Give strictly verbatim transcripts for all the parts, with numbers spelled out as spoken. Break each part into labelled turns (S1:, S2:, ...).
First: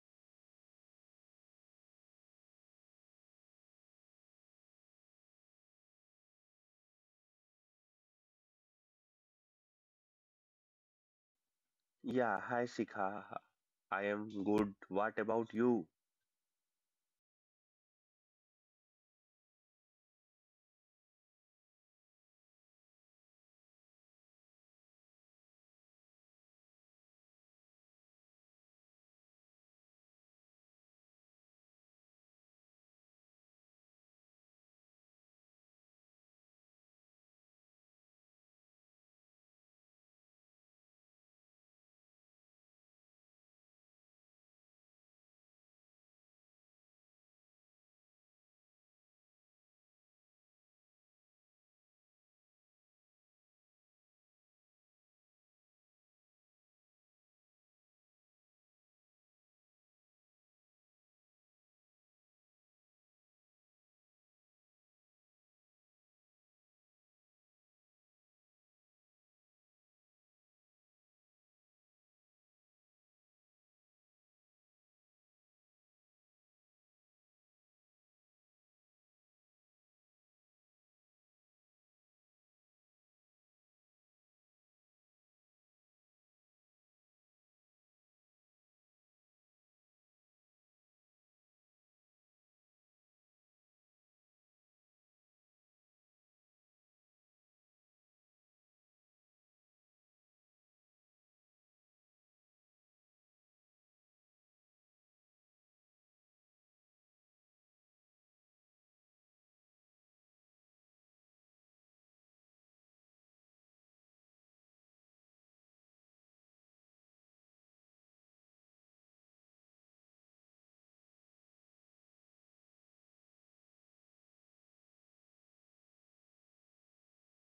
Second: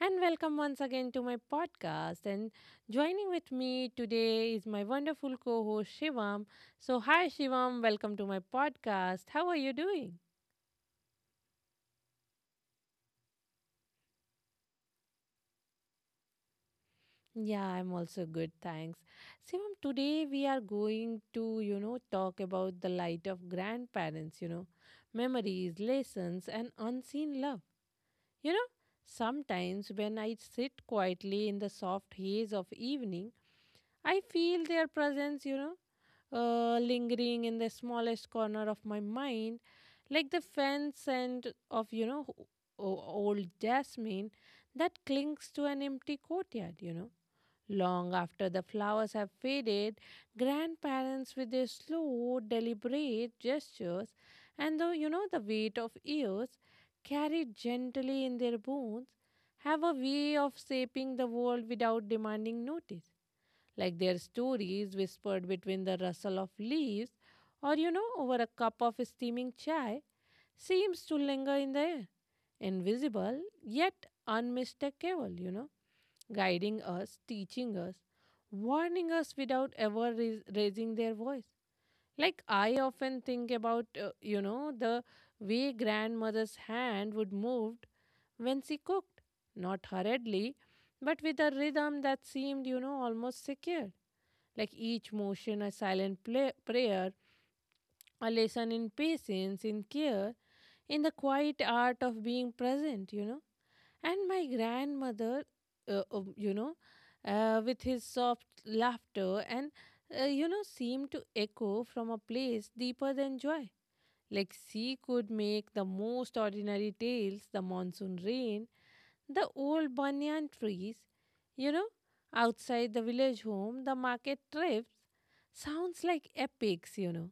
S1: and welcome once again to my podcast. And joining with me today is my wonderful co host Shivam. So, hi, Shivam, welcome to my podcast. How are you doing?
S2: Yeah, hi Sika. I am good. What about you?
S1: Yeah, I'm also good, thanks. Shivam, today we are going to, you know, talk about the light of grandparents, you know, memories, lessons, and unseen love. You know, Sometimes when I sit quietly in the soft haze of evening, I feel their presence, you know, uh, lingering in the smallest corner of my mind, like the faint scent of, you know, o- o- old jasmine that clings to an empty courtyard, you know. Long after the flowers have faded, grandparents with their slow, deliberate gestures and the you know the weight of years carried gently in their bones have a way of shaping the world without demanding notice. Like their stories whispered between the rustle of leaves or you know over a cup of steaming chai seems to linger in the air, invisible yet unmistakable, you know guiding us, teaching us, warning us without ever rais- raising their voice. Like I often think about, uh, you know, the way grandmother's hand would move when she cooked, not hurriedly, but with a rhythm that seemed, you know, almost secure. Like each motion, a silent play- prayer, a lesson in patience, in care, in the quiet art of being present, you know. And my grandmother, uh, um, you know, uh, with his soft laughter and, uh, you know, seemed to echo from a place deeper than joy. Like she could make the most ordinary tales, the monsoon rain, the old banyan trees, you know, outside the village home, the market trips, sounds like epics, you know.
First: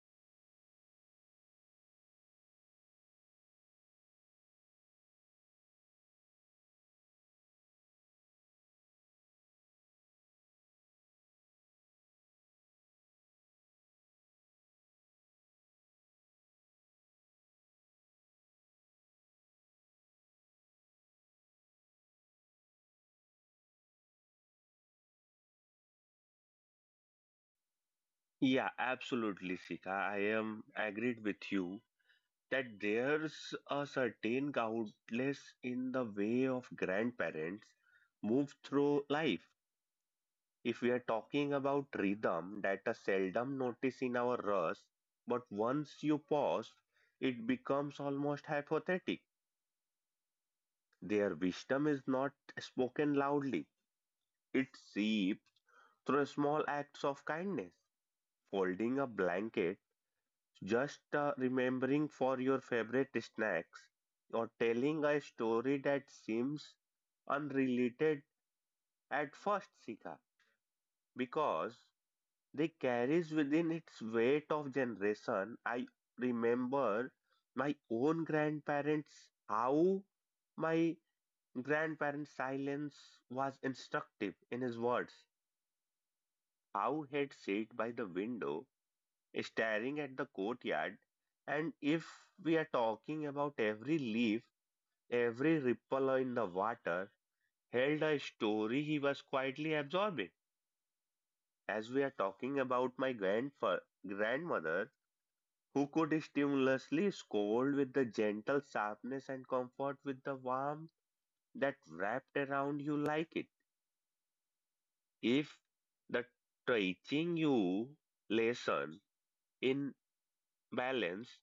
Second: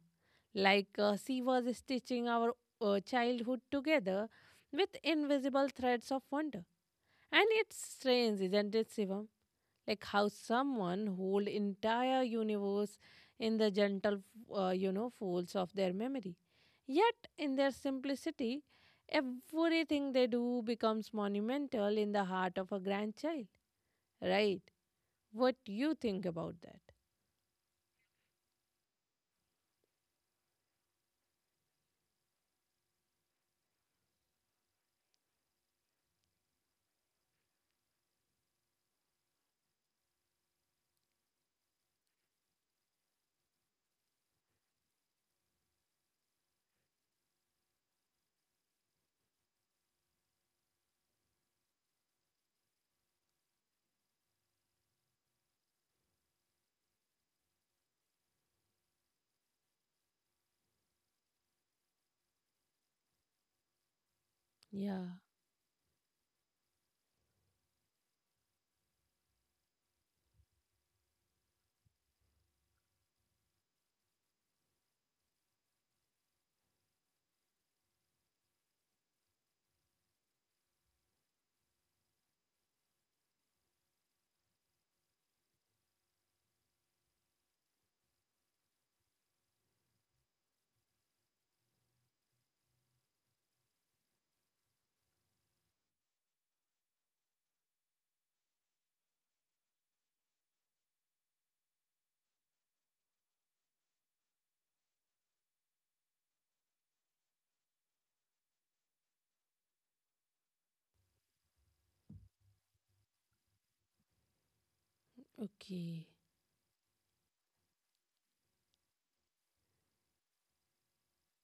S1: Like uh, she was stitching our uh, childhood together with invisible threads of wonder. And it's strange, isn't it, Shivam? Like how someone hold entire universe in the gentle, uh, you know, folds of their memory. Yet, in their simplicity, everything they do becomes monumental in the heart of a grandchild, right? What do you think about that?
S2: Yeah, absolutely, Sika. I am agreed with you that there's a certain countless in the way of grandparents move through life. If we are talking about rhythm that are seldom noticed in our rush, but once you pause, it becomes almost hypothetic. Their wisdom is not spoken loudly, it seeps through small acts of kindness folding a blanket, just uh, remembering for your favorite snacks, or telling
S1: Yeah,
S2: a story that seems unrelated at first, Sika, because they carries within its weight of generation. I remember my own grandparents. How my grandparents' silence was instructive in his words. How he'd sit by the window staring at the courtyard. And if we are talking about every leaf, every ripple in the water, held a story he was quietly absorbing. As we are talking about my grandfa- grandmother, who could stimulously scold with the gentle sharpness and comfort with the warmth that wrapped around you like it. If
S1: okay.
S2: the teaching you lesson in balance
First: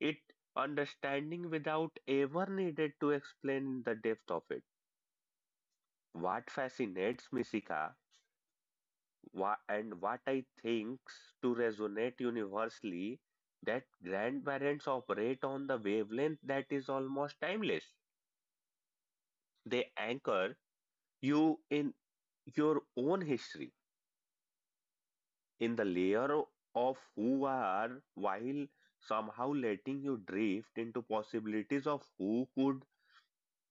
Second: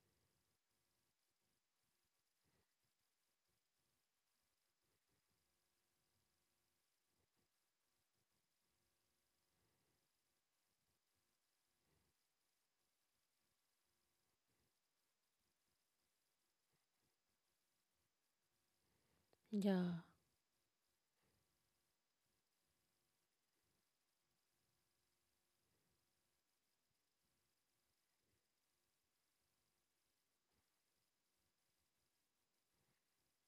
S2: it understanding without ever needed to explain the depth of it. What fascinates me, Sika, wha- and what I thinks to resonate universally, that grandparents operate on the wavelength that is almost timeless. They
S1: Yeah,
S2: anchor you in your own history, in the layer of who are, while somehow letting you drift into possibilities of who could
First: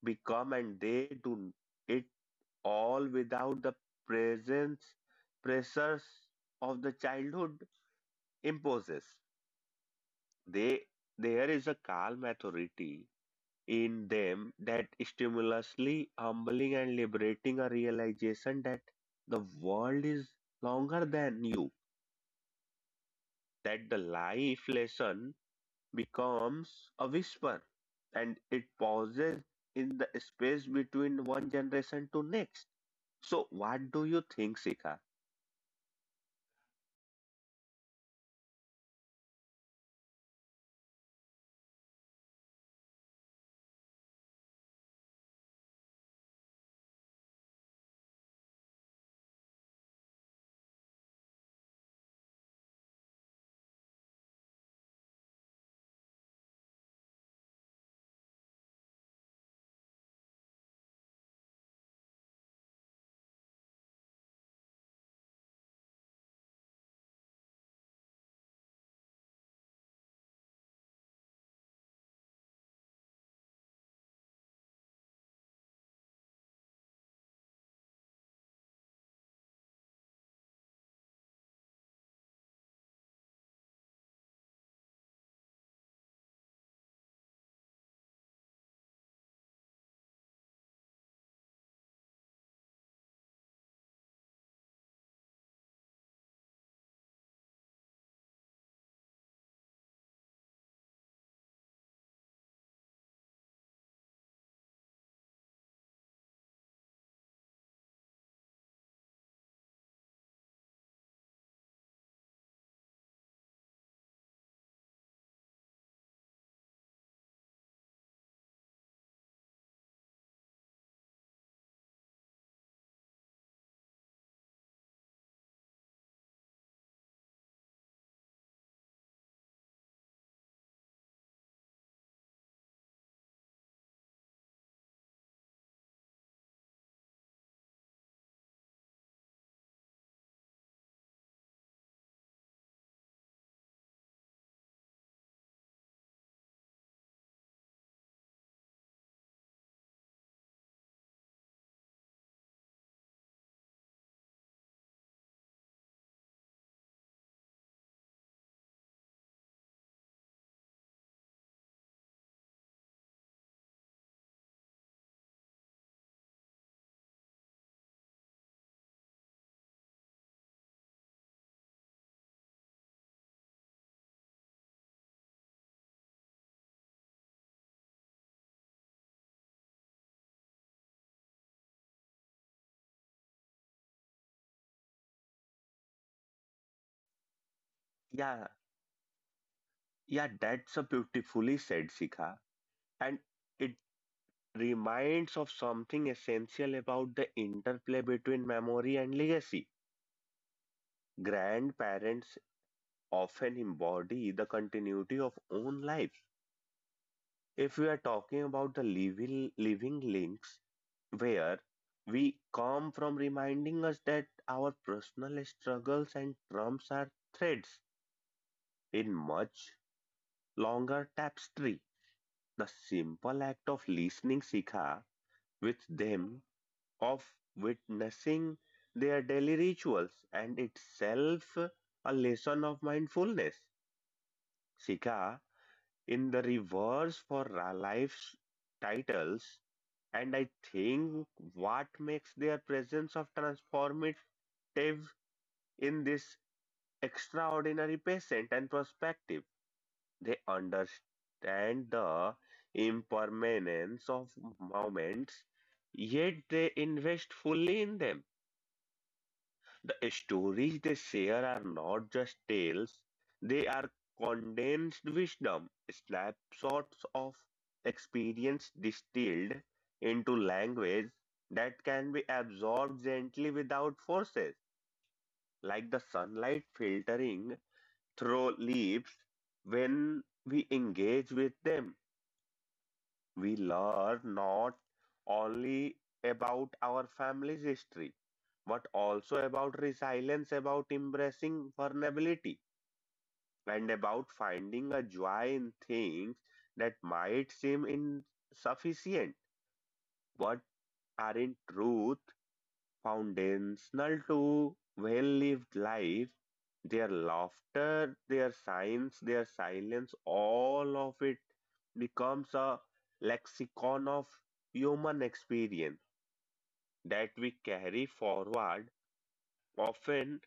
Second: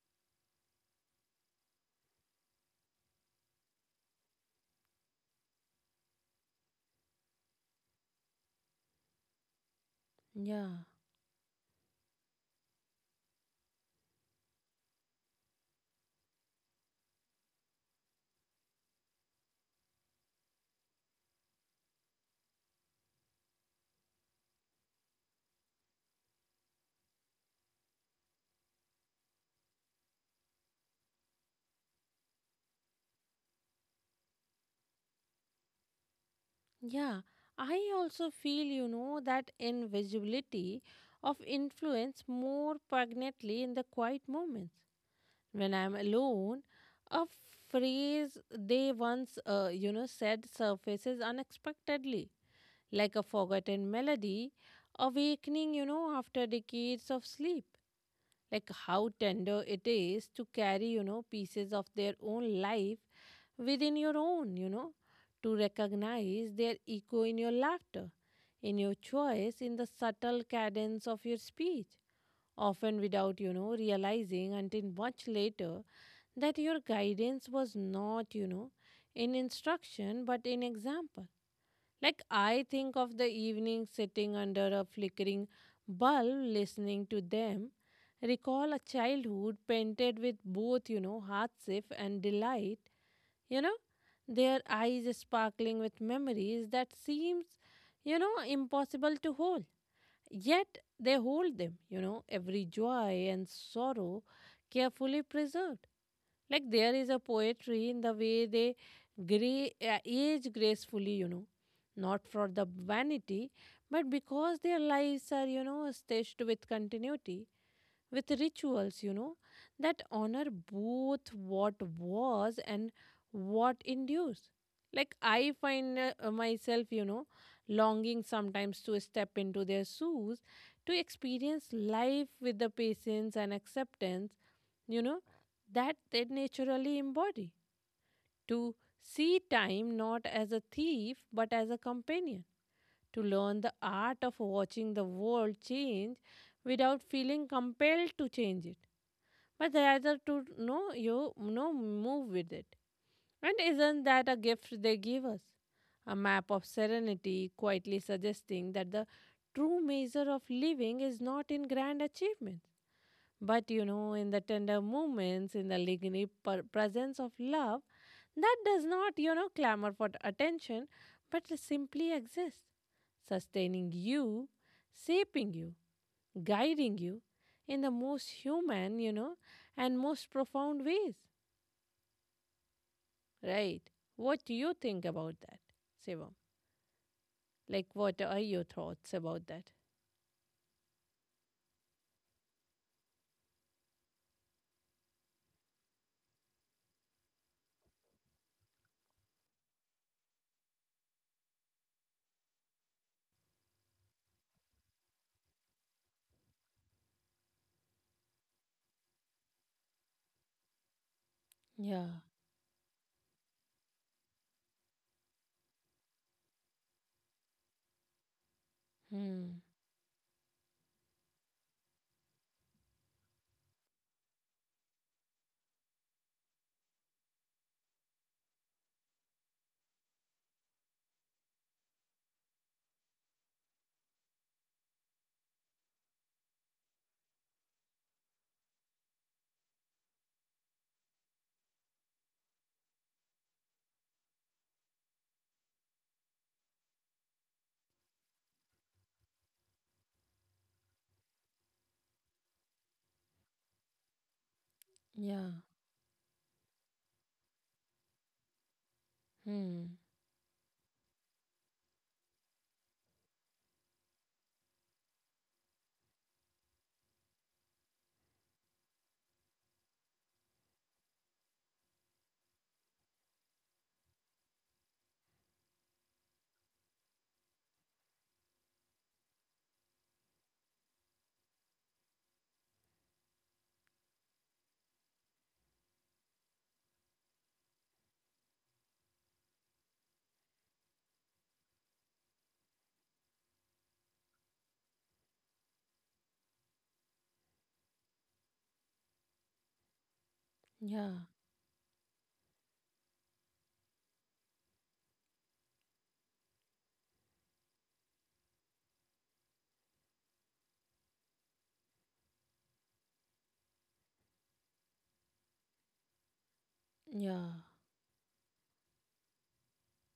S2: become, and they do it all without the presence pressures of the childhood imposes.
S1: yeah.
S2: They There is a calm authority in them that stimulously humbling and liberating a realization that the world is longer than you, that the life lesson becomes a whisper and it pauses in the space between one generation to next. So what do you think, Sika?
S1: Yeah, I also feel, you know, that invisibility of influence more poignantly in the quiet moments. When I'm alone, a phrase they once, uh, you know, said surfaces unexpectedly, like a forgotten melody, awakening, you know, after decades of sleep, like how tender it is to carry, you know, pieces of their own life within your own, you know, to recognize their echo in your laughter, in your choice, in the subtle cadence of your speech, often without, you know, realizing until much later that your guidance was not, you know, in instruction but in example. Like I think of the evening sitting under a flickering bulb listening to them. Recall a childhood painted with both, you know, hardship and delight, you know, their eyes sparkling with memories that seems, you know, impossible to hold. Yet they hold them, you know, every joy and sorrow carefully preserved. Like there is a poetry in the way they gray, uh, age gracefully, you know, not for the vanity, but because their lives are, you know, stitched with continuity, with rituals, you know, that honor both what was and what endures. Like, I find uh, myself, you know, longing sometimes to step into their shoes, to experience life with the patience and acceptance, you know, that they naturally embody. To see time not as a thief but as a companion. To learn the art of watching the world change without feeling compelled to change it, but the other to know you no move with it. And isn't that a gift they give us, a map of serenity quietly suggesting that the true measure of living is not in grand achievements, but you know in the tender moments, in the lingering per- presence of love that does not you know clamor for attention, but simply exists, sustaining you, shaping you, guiding you in the most human, you know, and most profound ways. Right. What do you think about that, Shivam? Like, what are
S2: Yeah,
S1: your thoughts about that?
S2: Yeah, that's a beautifully said, Sika. And it reminds of something essential about the interplay between memory and legacy. Grandparents often embody the continuity of own life. If we are talking about the living, living links, where
S1: Yeah.
S2: we come from reminding us that our personal struggles and trumps are threads in
S1: Hmm.
S2: much longer tapestry. The simple act of listening, Sika, with them of witnessing their daily rituals and itself a lesson of mindfulness. Sika in the reverse for ra- life's titles, and I think what makes their presence of transformative in this extraordinary patient and perspective. They understand the impermanence of moments,
S1: Yeah.
S2: yet they invest fully in them.
S1: Hmm.
S2: The stories they share are not just tales, they are condensed wisdom, snapshots of experience distilled into language that can be absorbed gently without forces, like the sunlight filtering through leaves when we engage with them. We learn not only about our family's history, but also about resilience, about embracing vulnerability, and about finding a joy in things that might seem insufficient but
S1: Yeah.
S2: are in truth foundational to well-lived life. Their laughter, their science, their silence, all of it becomes a lexicon of human experience that we
S1: Yeah.
S2: carry forward, often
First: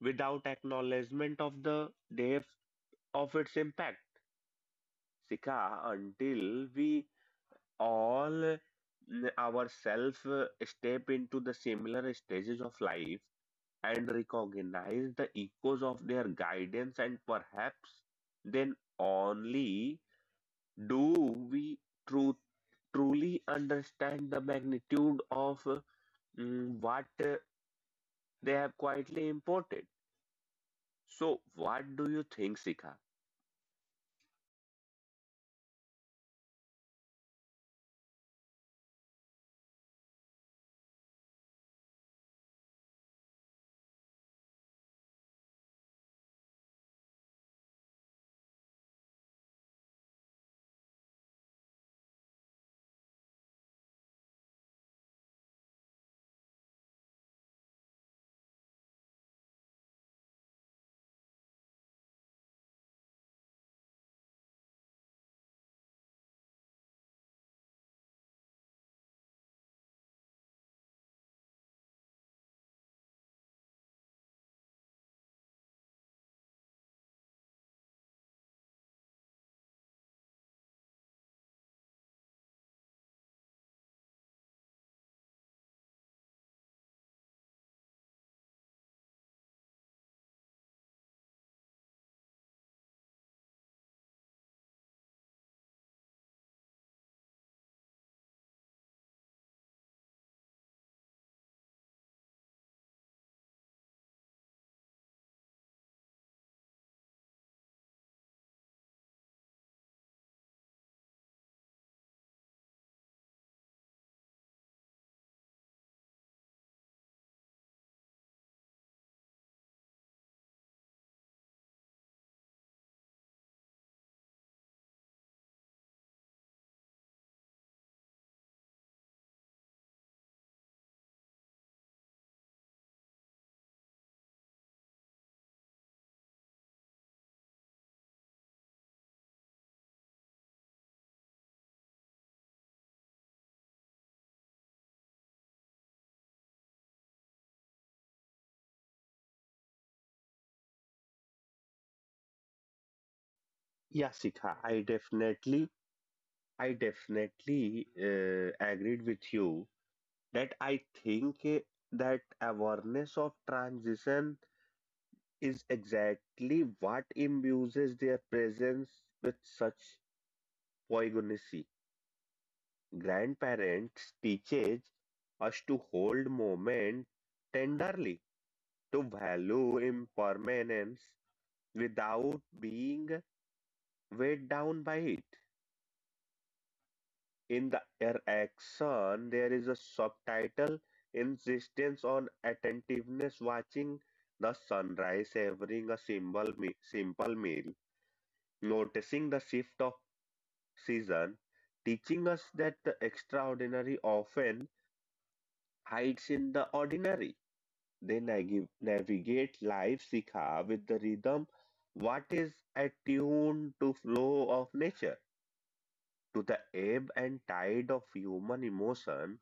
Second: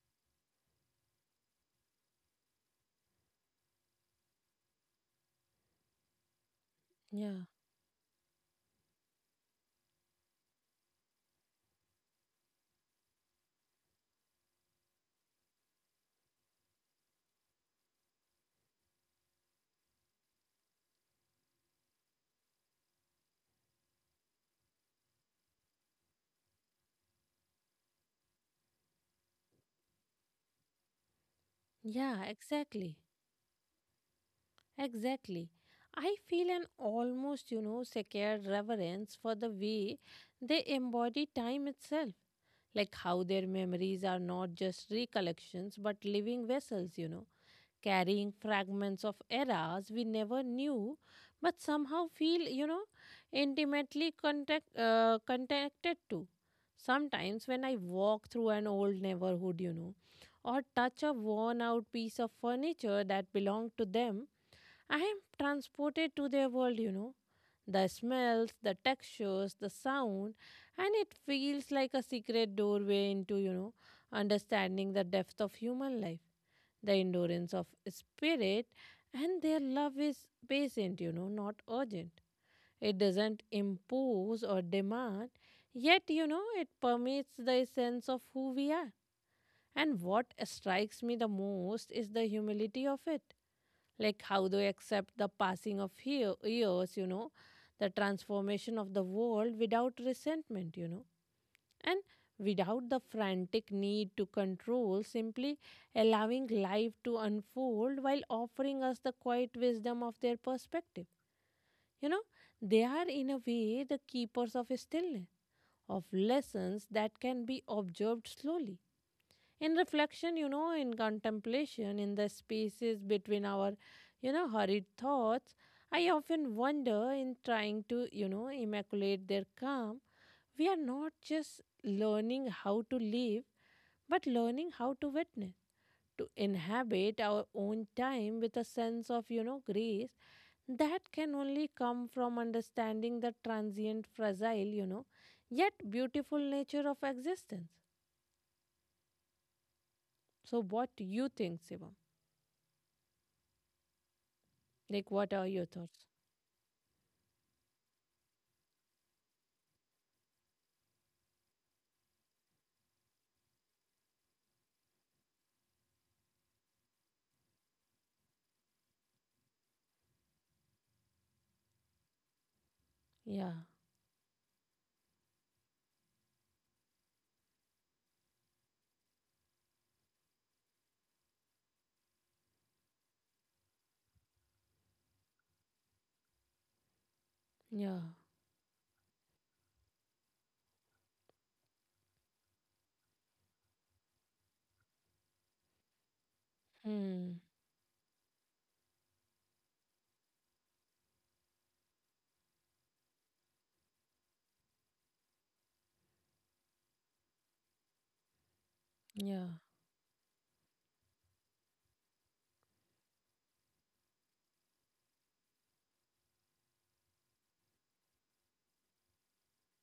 S2: without acknowledgement of the depth of its impact. Sika, until we
S1: Yeah.
S2: all mm, ourselves uh, step into the similar stages of life, and recognize the echoes of their guidance, and perhaps then only do we tru- truly understand the magnitude of uh, mm, what uh, they have quietly imported. So, what do you
S1: Yeah,
S2: think, Sika?
S1: exactly. Exactly. I feel an almost, you know, sacred reverence for the way they embody time itself. Like how their memories are not just recollections but living vessels, you know, carrying fragments of eras we never knew, but somehow feel, you know, intimately contact, uh, connected to. Sometimes when I walk through an old neighborhood, you know, or touch a worn out piece of furniture that belonged to them, I am transported to their world, you know. The smells, the textures, the sound, and it feels like a secret doorway into, you know, understanding the depth of human life, the endurance of spirit, and their love is patient, you know, not urgent. It doesn't impose or demand, yet, you know, it permeates the essence of who we are. And what strikes me the most is the humility of it. Like how they accept the passing of hea- years, you know, the transformation of the world without resentment, you know and without the frantic need to control, simply allowing life to unfold while offering us the quiet wisdom of their perspective. You know, they are in a way the keepers of stillness, of lessons that can be observed slowly. In reflection, you know, in contemplation, in the spaces between our, you know, hurried thoughts, I often wonder in trying to, you know, immaculate their calm, we are not just learning how to live, but learning how to witness, to inhabit our own time with a sense of, you know, grace that can only come from understanding the transient, fragile, you know, yet beautiful nature of existence. So, what do you think, Shivam?
S2: Yeah, Sikha,
S1: Like,
S2: I
S1: what are your thoughts?
S2: definitely, I definitely uh, agreed with you that I think uh, that awareness of transition is exactly what imbues their presence with such poignancy.
S1: Yeah,
S2: Grandparents teaches us to hold moment tenderly, to value impermanence without being weighed down by it.
S1: yeah.
S2: In the action, there is a subtitle insistence on attentiveness, watching the sunrise, savoring a simple, me-
S1: Hmm.
S2: simple meal, noticing the shift of season, teaching us that the extraordinary often hides in the ordinary. They nag-
S1: Yeah,
S2: navigate life, Sikha, with the rhythm what is attuned to flow of nature, to the ebb and tide of human emotion,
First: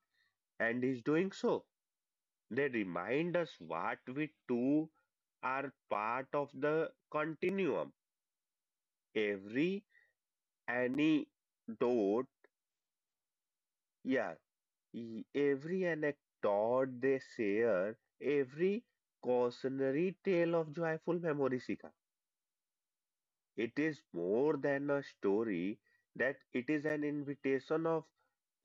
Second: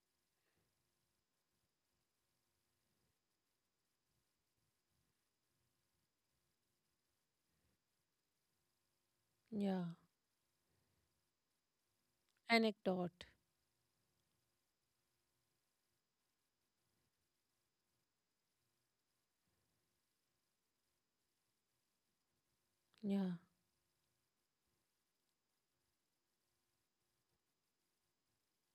S2: and is doing so. They remind us what we too are part of the continuum.
S1: yeah.
S2: Every anecdote,
S1: Anecdote.
S2: yeah. E- Every anecdote they share, every cautionary tale of joyful memory, Shikha.
S1: Yeah,
S2: It is more than a story, that it is an invitation of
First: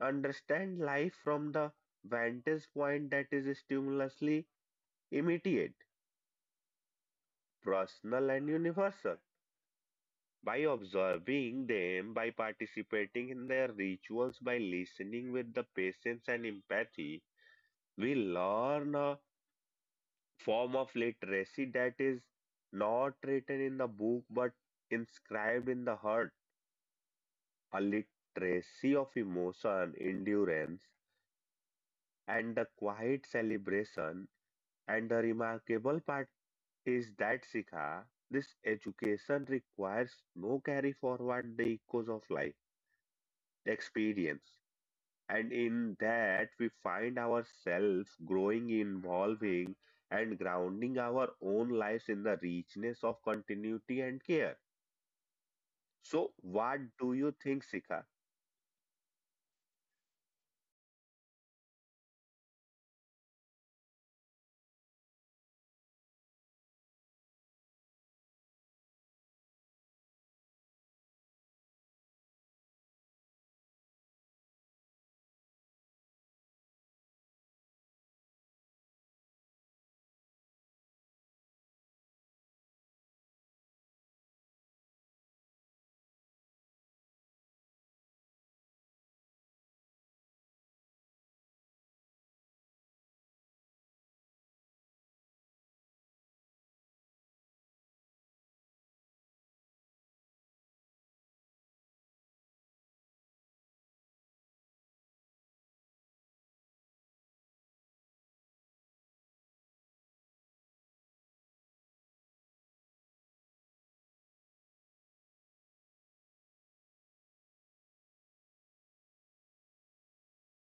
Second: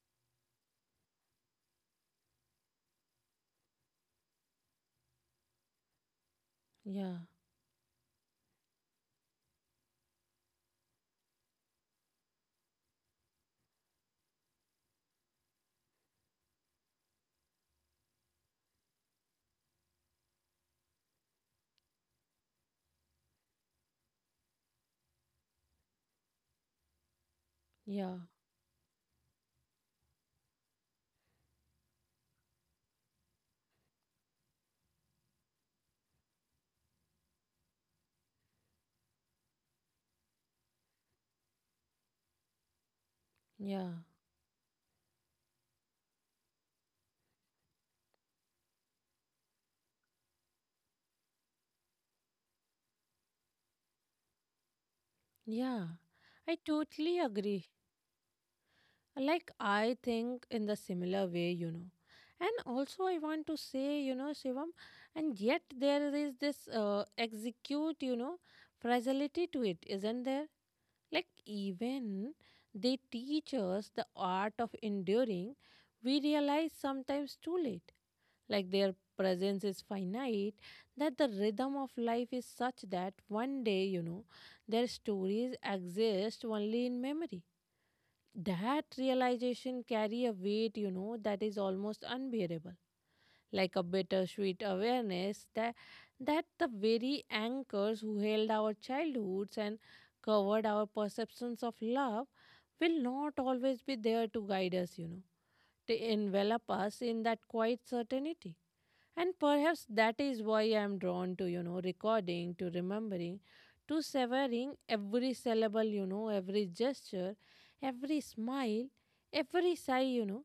S2: understand life from the vantage point that is stimulously immediate,
S1: yeah,
S2: personal and universal. By observing them, by participating in their rituals, by listening with the patience and empathy, we learn a form of literacy that is not written in the book but inscribed in the heart, a
S1: yeah,
S2: literacy of emotion, endurance, and the quiet celebration. And the remarkable part is that Sikha, this education requires no carry forward the echoes of life
S1: yeah,
S2: experience. And in that we find ourselves growing, evolving, and grounding our own lives in the richness of continuity and care.
S1: yeah.
S2: So,
S1: I
S2: what do
S1: totally
S2: you think,
S1: agree.
S2: Sika?
S1: Like, I think in the similar way, you know. And also, I want to say, you know, Shivam, and yet there is this uh, execute, you know, fragility to it, isn't there? Like, even they teach us the art of enduring, we realize sometimes too late. Like, their presence is finite, that the rhythm of life is such that one day, you know, their stories exist only in memory. That realization carry a weight you know that is almost unbearable, like a bittersweet awareness that that the very anchors who held our childhoods and covered our perceptions of love will not always be there to guide us, you know to envelop us in that quiet certainty. And perhaps that is why I'm drawn to, you know, recording, to remembering, to severing every syllable, you know, every gesture, every smile, every sigh, you know.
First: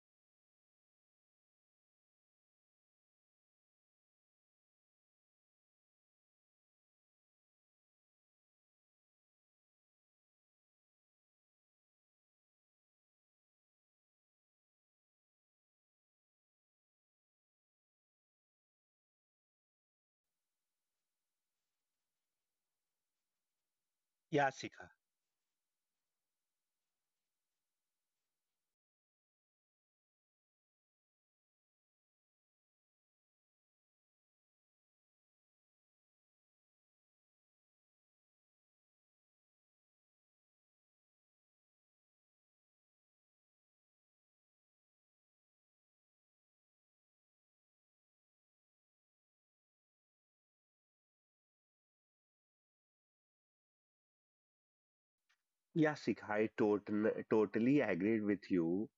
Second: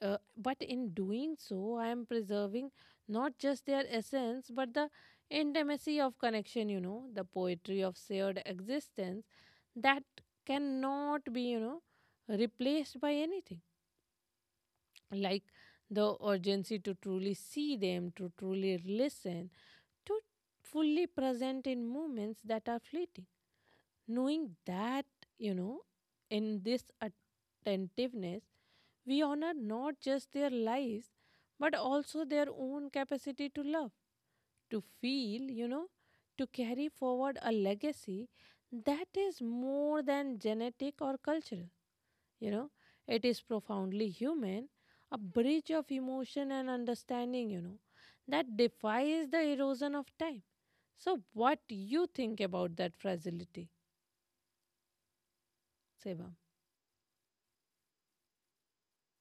S1: Uh, but in doing so, I am preserving not just their essence, but the intimacy of connection, you know, the poetry of shared existence that cannot be, you know, replaced by anything. Like the urgency to truly see them, to truly listen, to fully present in moments that are fleeting.
S2: Yeah,
S1: Knowing
S2: Sika.
S1: that, you know, in this attentiveness, we honor not just their lives, but also their own capacity to love, to feel, you know, to carry forward a legacy that is more than genetic or cultural. You know, it is profoundly human, a bridge of emotion and understanding, you know, that defies the erosion of time. So, what you think about that fragility,
S2: Yeah,
S1: Sevam?
S2: Sikha, I tot- totally agreed with you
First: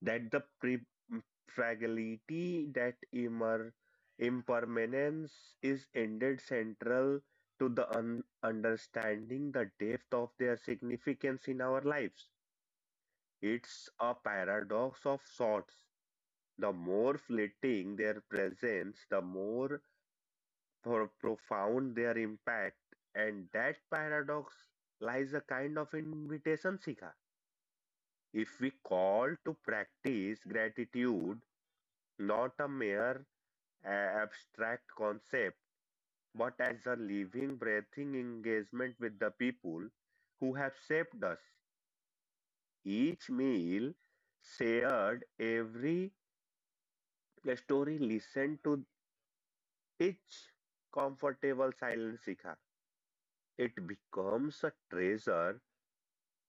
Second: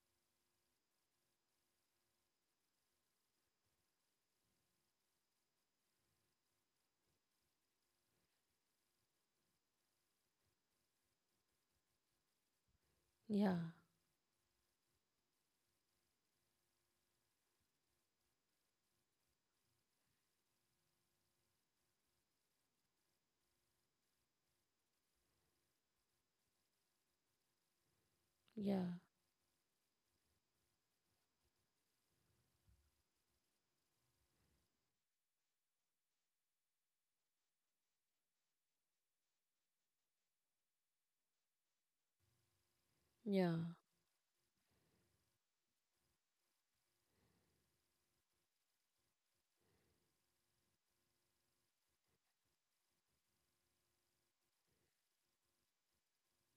S2: that the pre- mm, fragility, that immer- impermanence is indeed central to the un- understanding the depth of their significance in our lives.
S1: Yeah,
S2: It's a paradox of sorts. The more fleeting their presence, the more pro- profound their impact. And that paradox lies a kind of invitation, Sika. If we
S1: yeah,
S2: call to practice gratitude not a mere uh, abstract concept, but as a living, breathing engagement with the people who have shaped us, each
S1: yeah,
S2: meal shared, every story listened to. Each comfortable silence, Shikha, it becomes a treasure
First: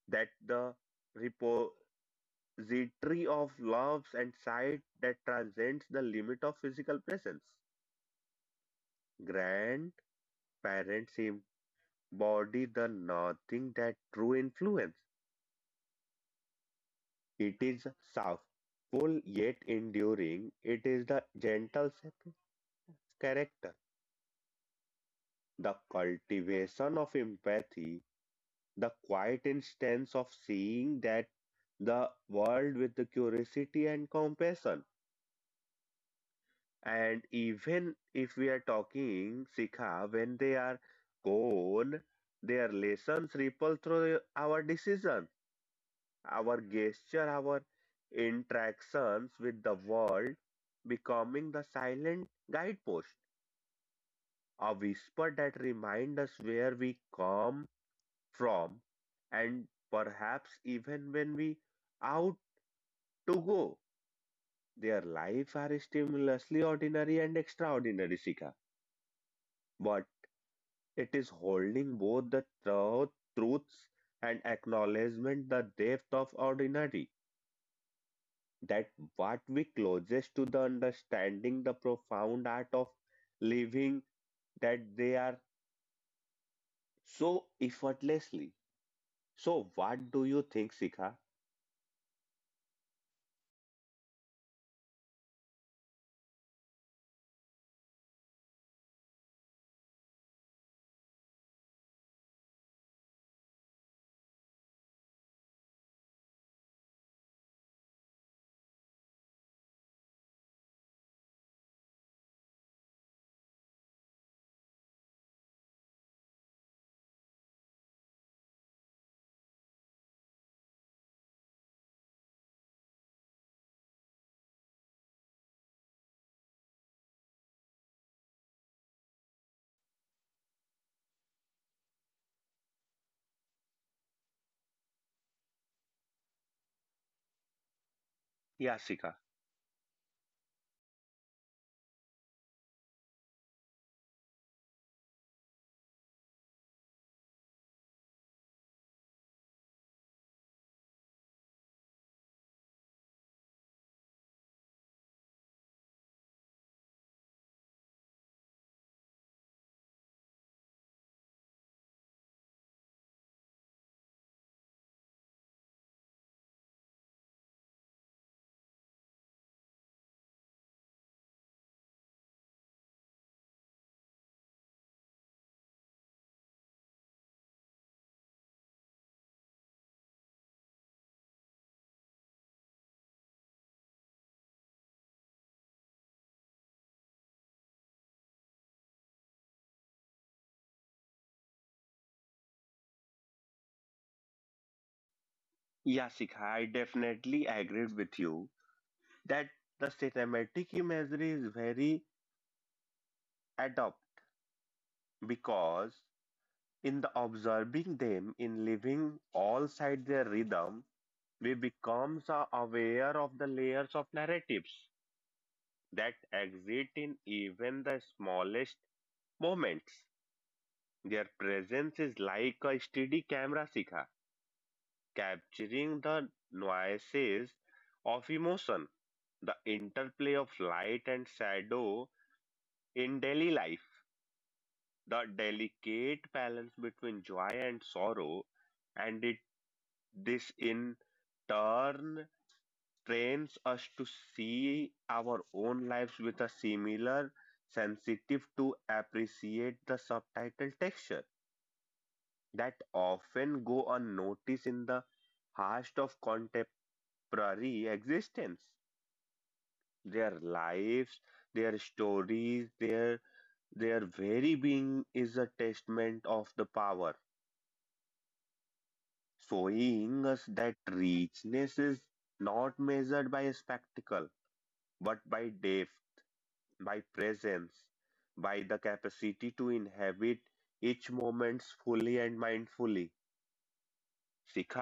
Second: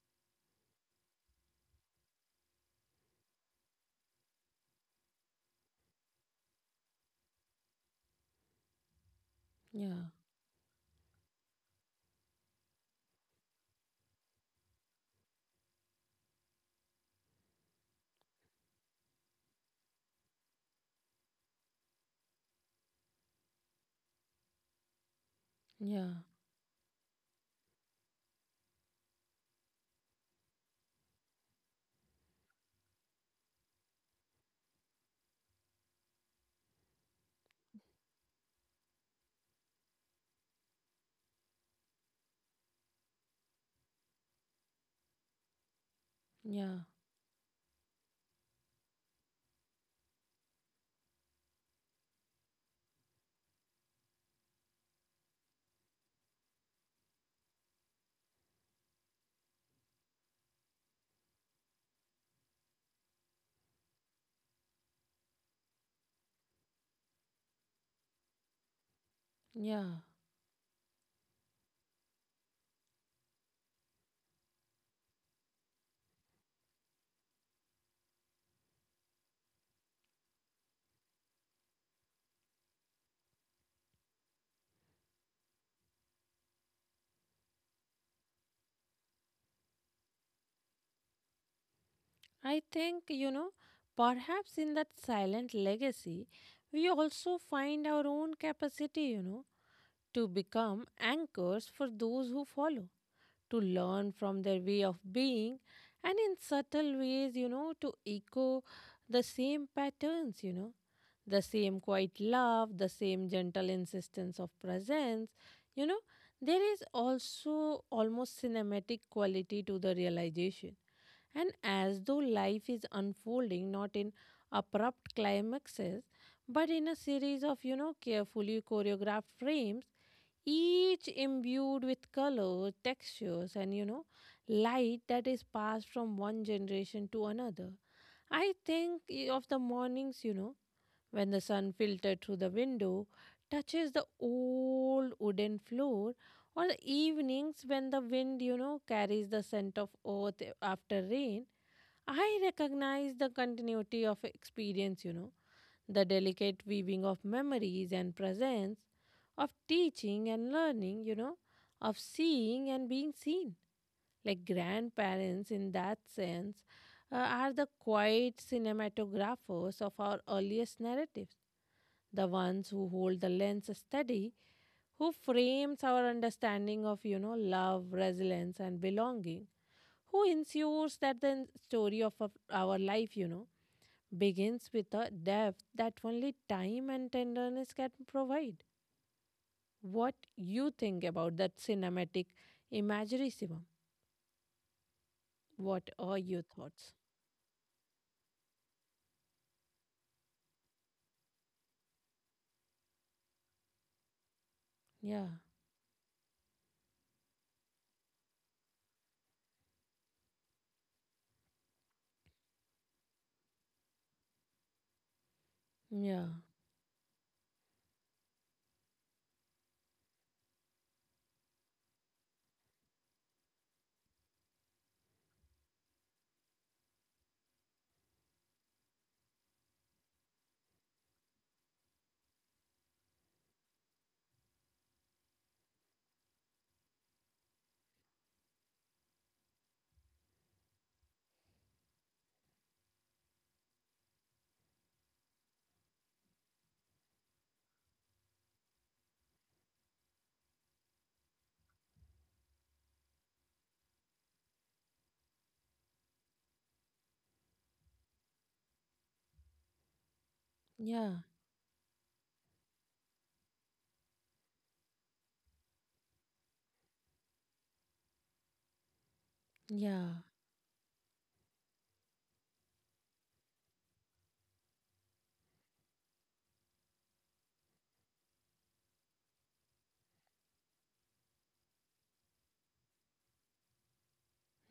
S2: that the repository of loves and sight that transcends the limit of physical presence. Grandparents
S1: yeah,
S2: embody the nothing that true influence. It is soft, full yet enduring. It is the gentle shape of character, the
S1: yeah,
S2: cultivation of empathy, the quiet instance of seeing that the world with the curiosity and compassion. And even if we are talking Sikha, when they are gone, their lessons ripple through our decisions, our
S1: yeah,
S2: gesture, our interactions with the world, becoming the silent guidepost, a whisper that reminds us where we come from, and perhaps even when we out to go. Their life are stimulously ordinary and extraordinary, Sika. But
S1: yeah.
S2: it is holding both the truth, truths and acknowledgement the depth of ordinary. That what we closest to the understanding the profound art of living that they are so effortlessly. So what do you think, Sika?
S1: I think, you know, perhaps in that silent legacy, we also find our own capacity, you know, to become anchors for those who follow, to learn from their way of being and in subtle ways, you know, to echo the same patterns, you know, the same quiet love, the same gentle insistence of presence. You know, there is also almost cinematic quality to the realization. And as though life is unfolding not in abrupt climaxes, but in a series of, you know, carefully choreographed frames, each imbued with color, textures, and you know, light that is passed from one generation to another. I
S2: Yeah,
S1: think
S2: Sika.
S1: eh, of the mornings, you know, when the sun filtered through the window touches the old wooden floor, or the evenings when the wind, you know, carries the scent of earth after rain. I recognize the continuity of experience, you know, the delicate weaving of memories and presence, of teaching and learning, you know, of seeing and being seen, like grandparents in that sense, uh, are the quiet cinematographers of our earliest narratives, the ones who hold the lens steady, who frames our understanding of, you know, love, resilience, and belonging, who ensures that the story of of our life, you know, begins with a depth that only time and tenderness can provide. What you think about that cinematic imagery, Shivam? What
S2: Yeah,
S1: are
S2: Sika.
S1: your
S2: I
S1: thoughts?
S2: definitely agree with you that the cinematic imagery is very adept.
S1: Yeah.
S2: Because in the observing them in living all side their rhythm, we become so aware of the layers of narratives that
S1: Yeah,
S2: exist in even the smallest moments. Their presence is like a steady camera sikha, capturing the nuances of emotion, the interplay of light and shadow in daily life, the delicate balance between joy and sorrow, and it. This in turn trains us to see our own lives with a similar sensitive to appreciate the subtitle texture that often go unnoticed in the heart of contemporary existence. Their lives,
S1: yeah,
S2: their stories, their their very being is a testament of the power, showing
S1: yeah,
S2: us that richness is not measured by a spectacle but by depth, by presence, by the capacity to inhabit each moment fully and mindfully.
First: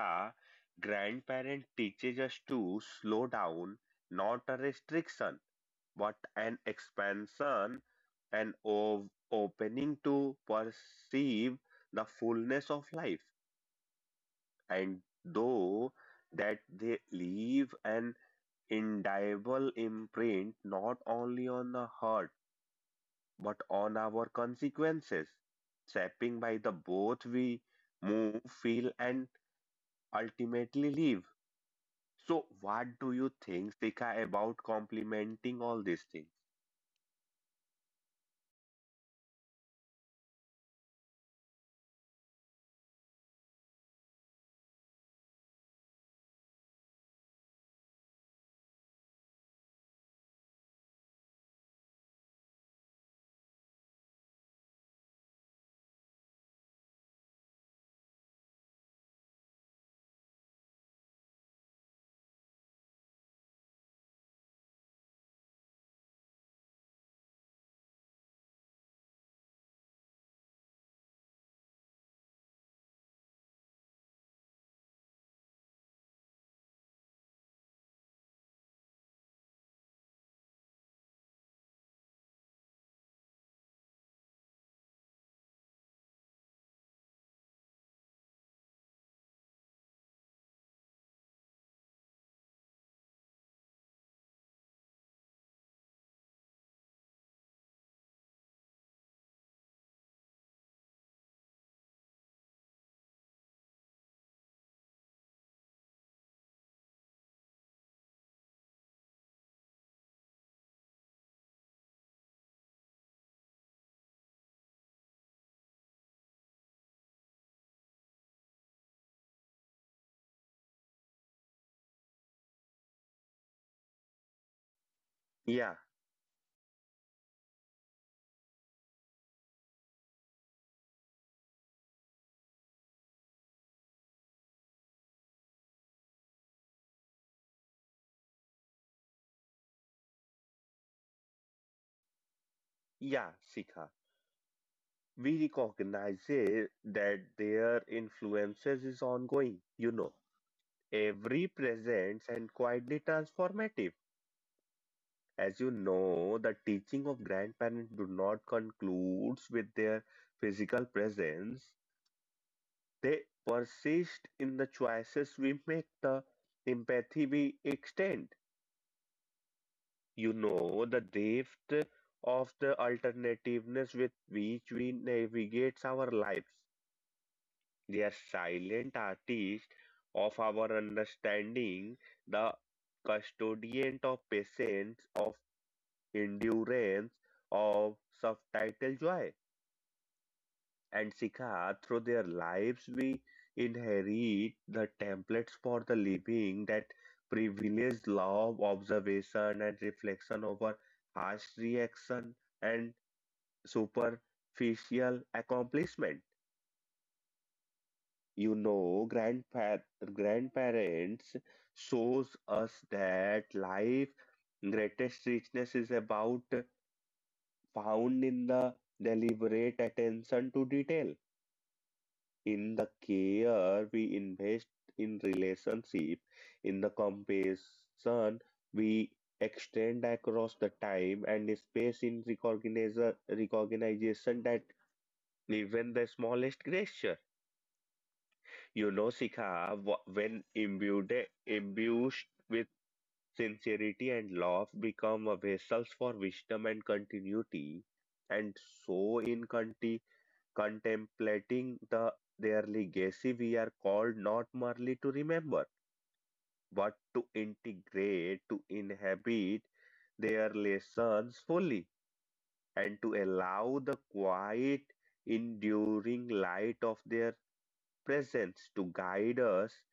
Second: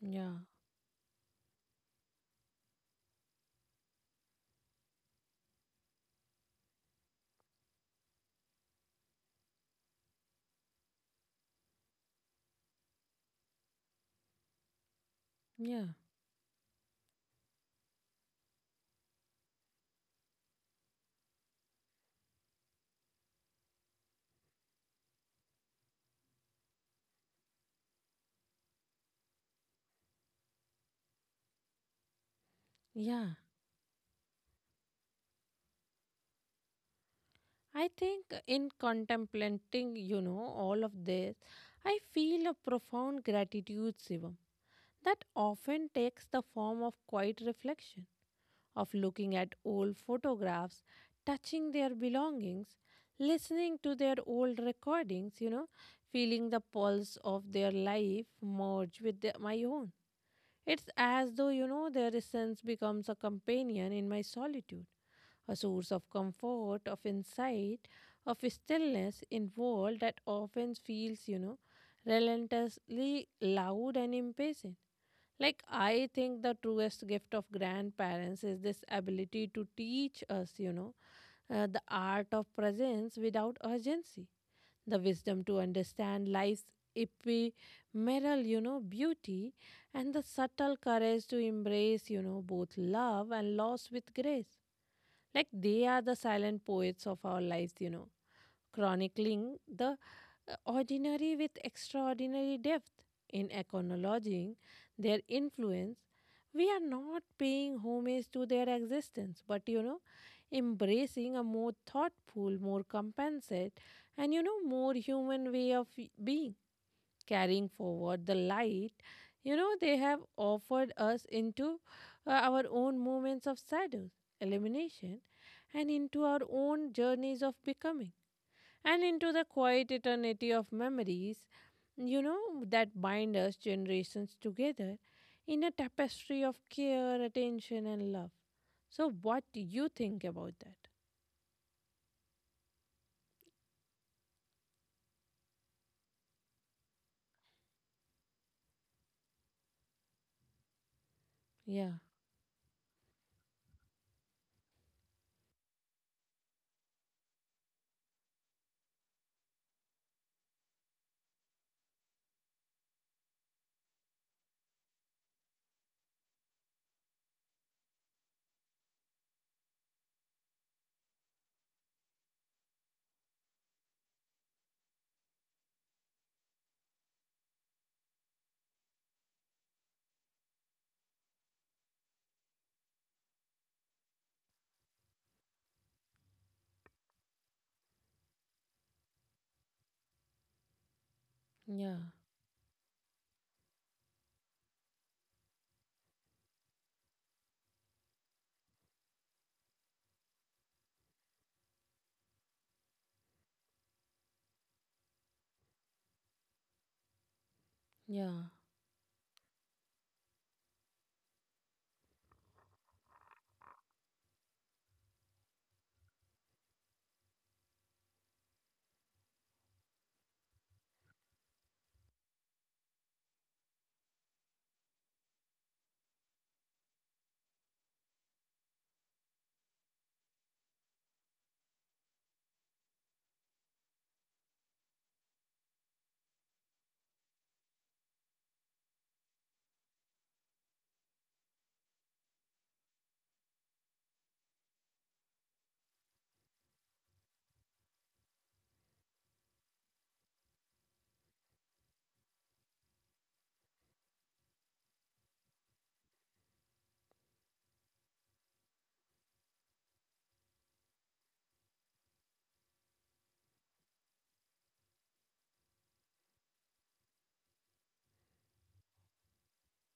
S1: yeah,
S2: grandparent teaches us to slow down, not a restriction, but an expansion, an ov- opening to perceive the fullness of life. And
S1: yeah,
S2: though that they leave an indelible imprint not only on the heart, but on our consequences, shaping by the both we move, feel, and ultimately live. So, what do you
S1: yeah.
S2: think, Sika, about complementing all these things?
S1: I think in contemplating, you know, all of this, I feel a profound gratitude, Shivam, that often takes the form of quiet reflection, of looking at old photographs, touching their belongings, listening to their old recordings, you know, feeling the pulse of their life merge with the, my own. It's as though, you know, their essence becomes a companion in my solitude, a source of comfort, of insight, of stillness in world that often feels, you know, relentlessly loud and impatient. Like I think the truest gift of grandparents is this ability to teach us, you know, uh, the art of presence without urgency, the wisdom to understand life's ephemeral, you know, beauty, and the subtle courage to embrace, you know, both love and loss with grace. Like they are the silent poets of our lives, you know, chronicling the uh, ordinary with extraordinary depth. In acknowledging their influence, we are not paying homage to their existence, but you know, embracing a more thoughtful, more compensate, and you know, more human way of being, carrying forward the light you know they have offered us into uh, our own moments of shadows elimination,
S2: Yeah,
S1: and into our own journeys of becoming, and into the quiet eternity of memories, you know, that bind us generations together in a tapestry of care, attention, and love. So, what do you think about that?
S2: yeah, Sika. We recognize it that their influences is ongoing. You know, every
S1: Yeah,
S2: presence and quietly transformative. As you know, the teaching of grandparents do not concludes with their physical presence. They persist in the choices we make, the empathy we extend. You know, the depth of the alternativeness with which we navigate our lives. They are silent artists of our understanding, the custodian of patience, of endurance, of subtitle joy. And Sikha,
S1: yeah,
S2: through their lives, we inherit the templates for the living that privilege love observation and reflection over harsh reaction and superficial accomplishment.
S1: yeah.
S2: You know, grandpa- grandparents shows us that life greatest richness is about found in the deliberate attention to detail. In the care we invest in relationship, in the compassion we extend across the time and space in recognition, recognition that even the smallest gesture. You know, Sikha, wh- when imbued, imbued with sincerity and love, become a vessels for wisdom and continuity. And so in contemplating the their legacy, we are called not merely to remember, but to integrate, to inhabit their lessons fully, and to allow the quiet, enduring light of their presence to guide us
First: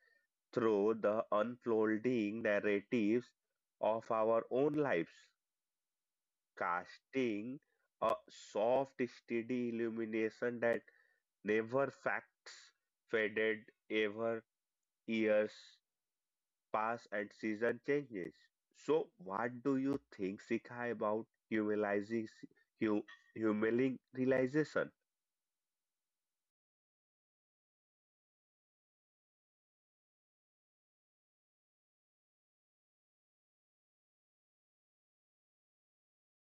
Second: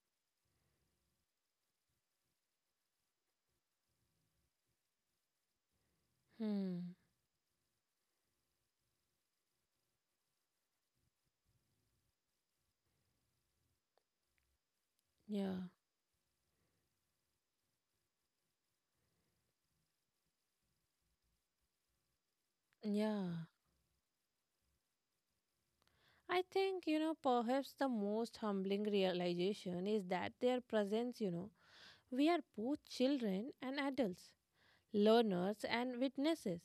S2: through the unfolding narratives of our own lives,
S1: Hmm.
S2: casting a soft, steady illumination that never facts faded, ever years
S1: Yeah,
S2: pass and season changes. So, what do you think, Sikha, about humanizing, hu,
S1: yeah.
S2: humaning realization?
S1: I think, you know, perhaps the most humbling realization is that their presence, you know, we are both children and adults, learners and witnesses,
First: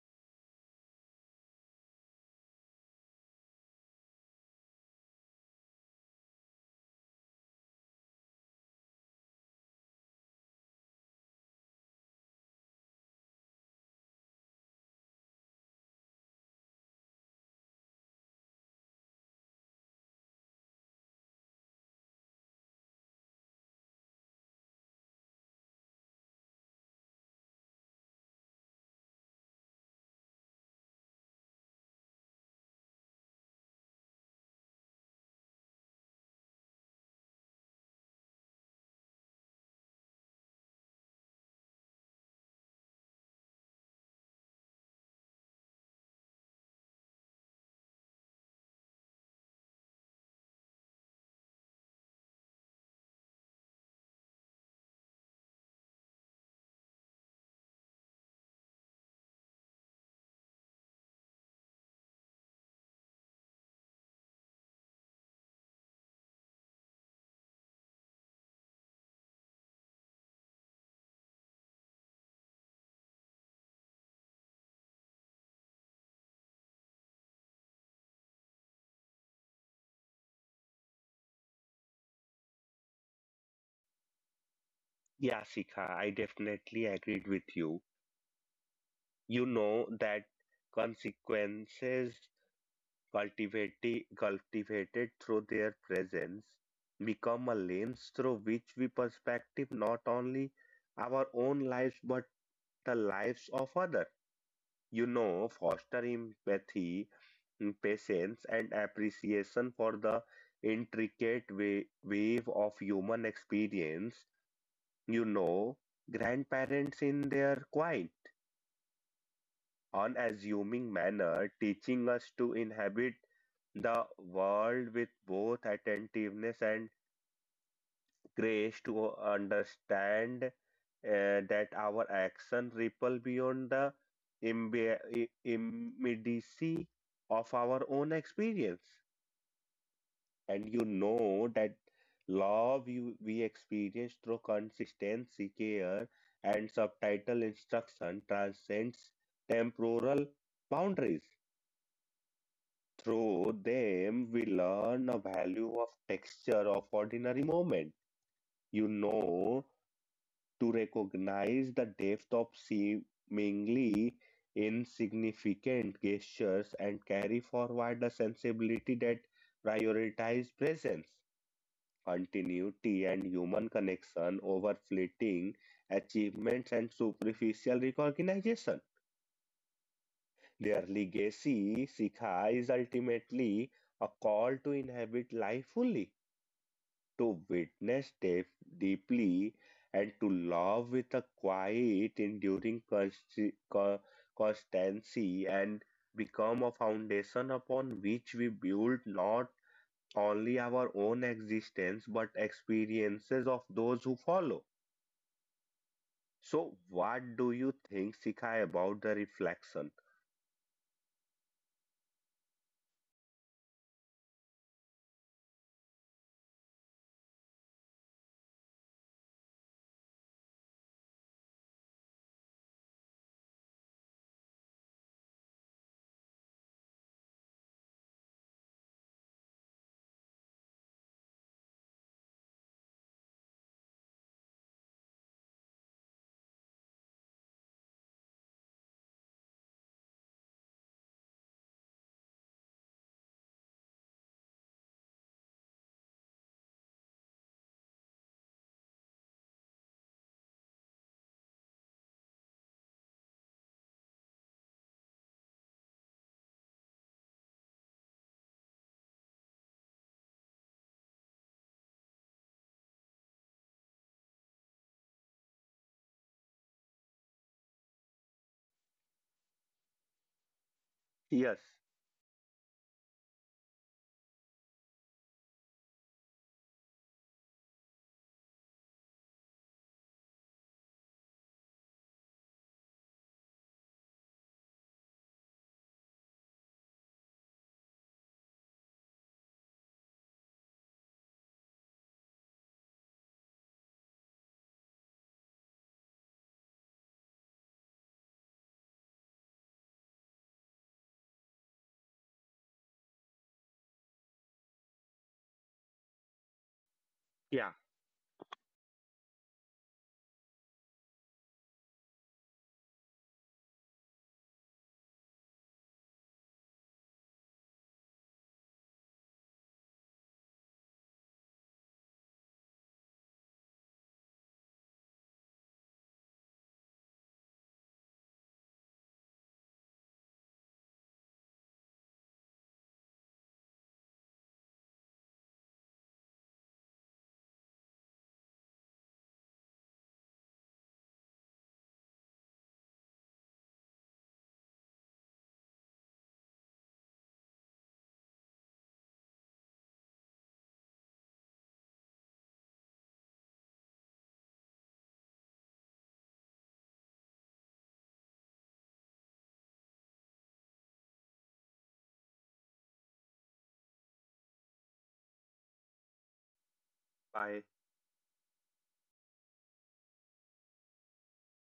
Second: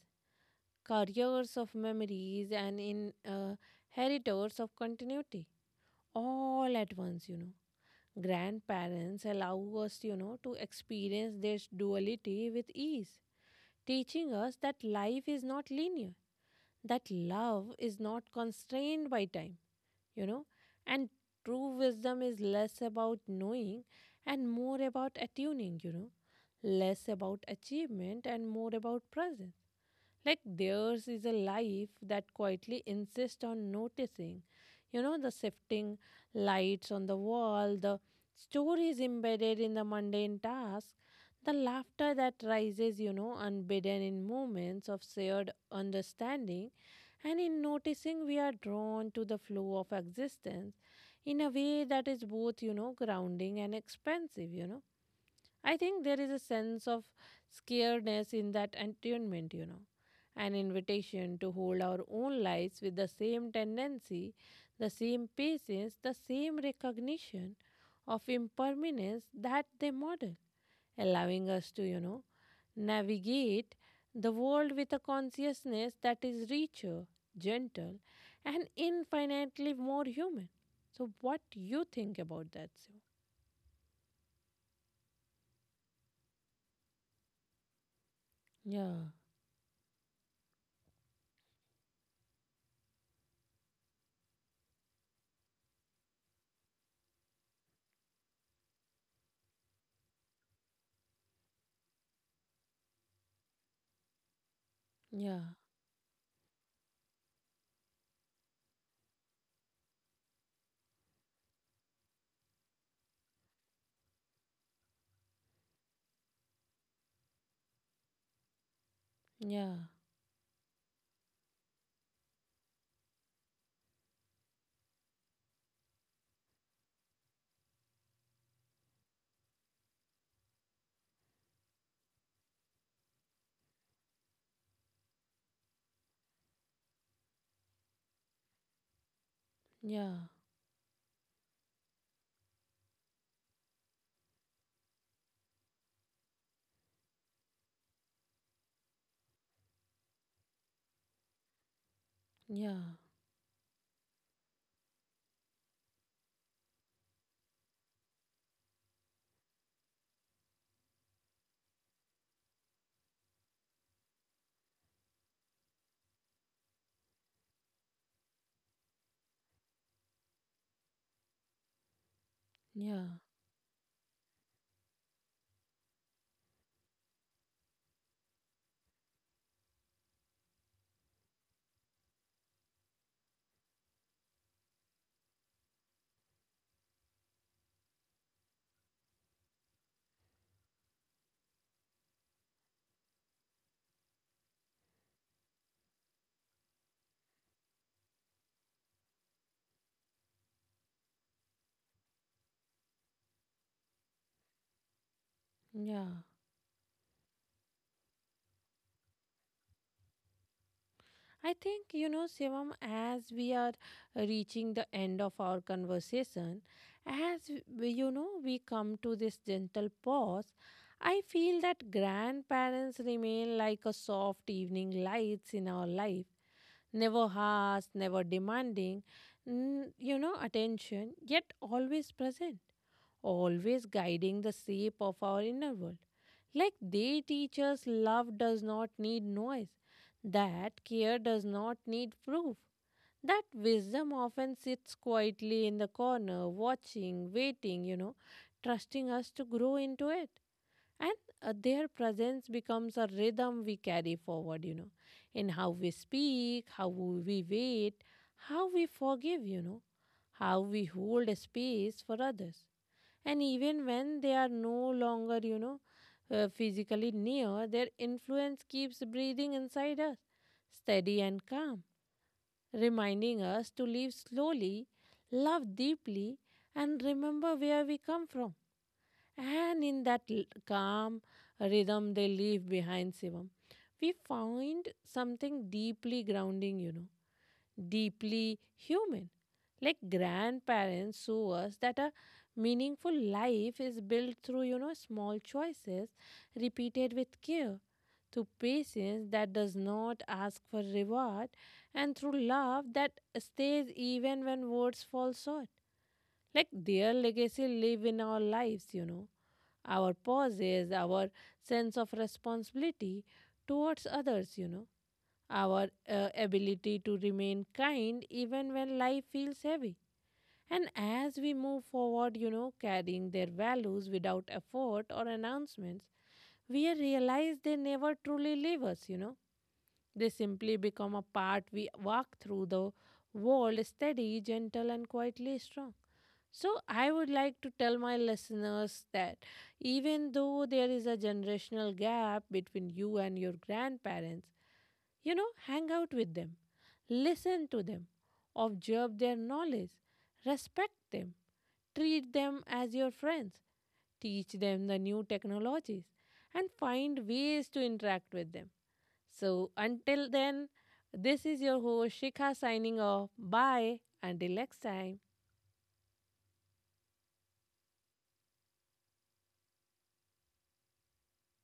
S1: careers of memories and in uh, heritors of continuity all at once. You know grandparents allow us, you know to experience this duality with ease, teaching us that life is not linear, that love is not constrained by time, you know and true wisdom is less about knowing and more about attuning, you know less about achievement and more about presence. Like theirs is a life that quietly insists on noticing. You know, the shifting lights on the wall, the stories embedded in the mundane task, the laughter that rises, you know, unbidden in moments of shared understanding. And in noticing, we are drawn to the flow of existence in a way that is both, you know, grounding and expansive, you know. I think there is a sense of scaredness in that attunement, you know, an invitation to hold our own lives with the same tendency, the same patience, the same recognition of impermanence that they model, allowing us to, you know, navigate the world with a consciousness that is richer, gentle, and infinitely more human. So, what you think about that, Shiva?
S2: Yeah, Sikha, I definitely agreed with you.
S1: Yeah,
S2: You know that consequences cultivated, cultivated through their presence become a lens through which we perspective not only our own lives but the lives of others. You know,
S1: yeah,
S2: foster empathy, mm, patience, and appreciation for the intricate wa- wave of human experience. You know, grandparents in their quiet,
S1: yeah.
S2: unassuming manner, teaching us to inhabit the world with both attentiveness and grace to understand uh, that our action ripple beyond the imbe- i- immediacy of our own experience.
S1: Yeah,
S2: And you know that love you, we experience through consistency, care, and subtitle instruction transcends temporal boundaries.
S1: yeah,
S2: Through them, we learn the value of texture of ordinary moment. You know to recognize the depth of seemingly insignificant gestures and carry forward the sensibility that prioritizes presence, continuity, and
S1: yeah,
S2: human connection over fleeting achievements and superficial recognition. Their legacy, Sikha, is ultimately a call to inhabit life fully to witness deep, deeply and to love with a quiet, enduring consi- co- constancy and become a foundation upon which we build not only our own existence but experiences of those who follow.
S1: yeah.
S2: So, what do you think, Sikha, about the reflection?
S1: I think, you know, Shivam, as we are reaching the end of our conversation, as we, you know, we come to this gentle pause, I feel that grandparents remain like a soft evening lights in our life, never harsh, never demanding, n- you know, attention, yet always present, always guiding the shape of our inner world. Like they teach us, love does not need noise, that care does not need proof, that wisdom often sits quietly in the corner, watching, waiting, you know, trusting us to grow into it. And uh, their presence becomes a rhythm we carry forward, you know, in how we speak, how we wait, how we forgive, you know, how we hold space for others. And even when they are no longer, you know, uh, physically near, their influence keeps breathing inside us, steady
S2: Yes,
S1: and calm, reminding us to live slowly, love deeply, and remember where we come from. And in that l- calm rhythm they leave behind, Shivam, we find something deeply grounding, you know deeply human. Like grandparents show us that a meaningful life is built through, you know, small choices repeated with care, through patience that does not ask for reward, and through love that stays even when words fall short. Like their legacy
S2: yeah,
S1: live in our lives, you know, our pauses, our sense of responsibility towards others, you know our uh, ability to remain kind even when life feels heavy. And as we move forward, you know, carrying their values without effort or announcements, we realize they never truly leave us, you know. They simply become a part we walk through the world steady, gentle, and quietly strong. So, I would like to tell my listeners that even though there is a generational gap between you and your grandparents, you know, hang out with them, listen to them, observe their knowledge, respect them, treat them as your friends, teach them the new technologies, and find ways to interact with them. So, until then, this is your host Shikha signing off. Bye. Until next time.
S2: bye.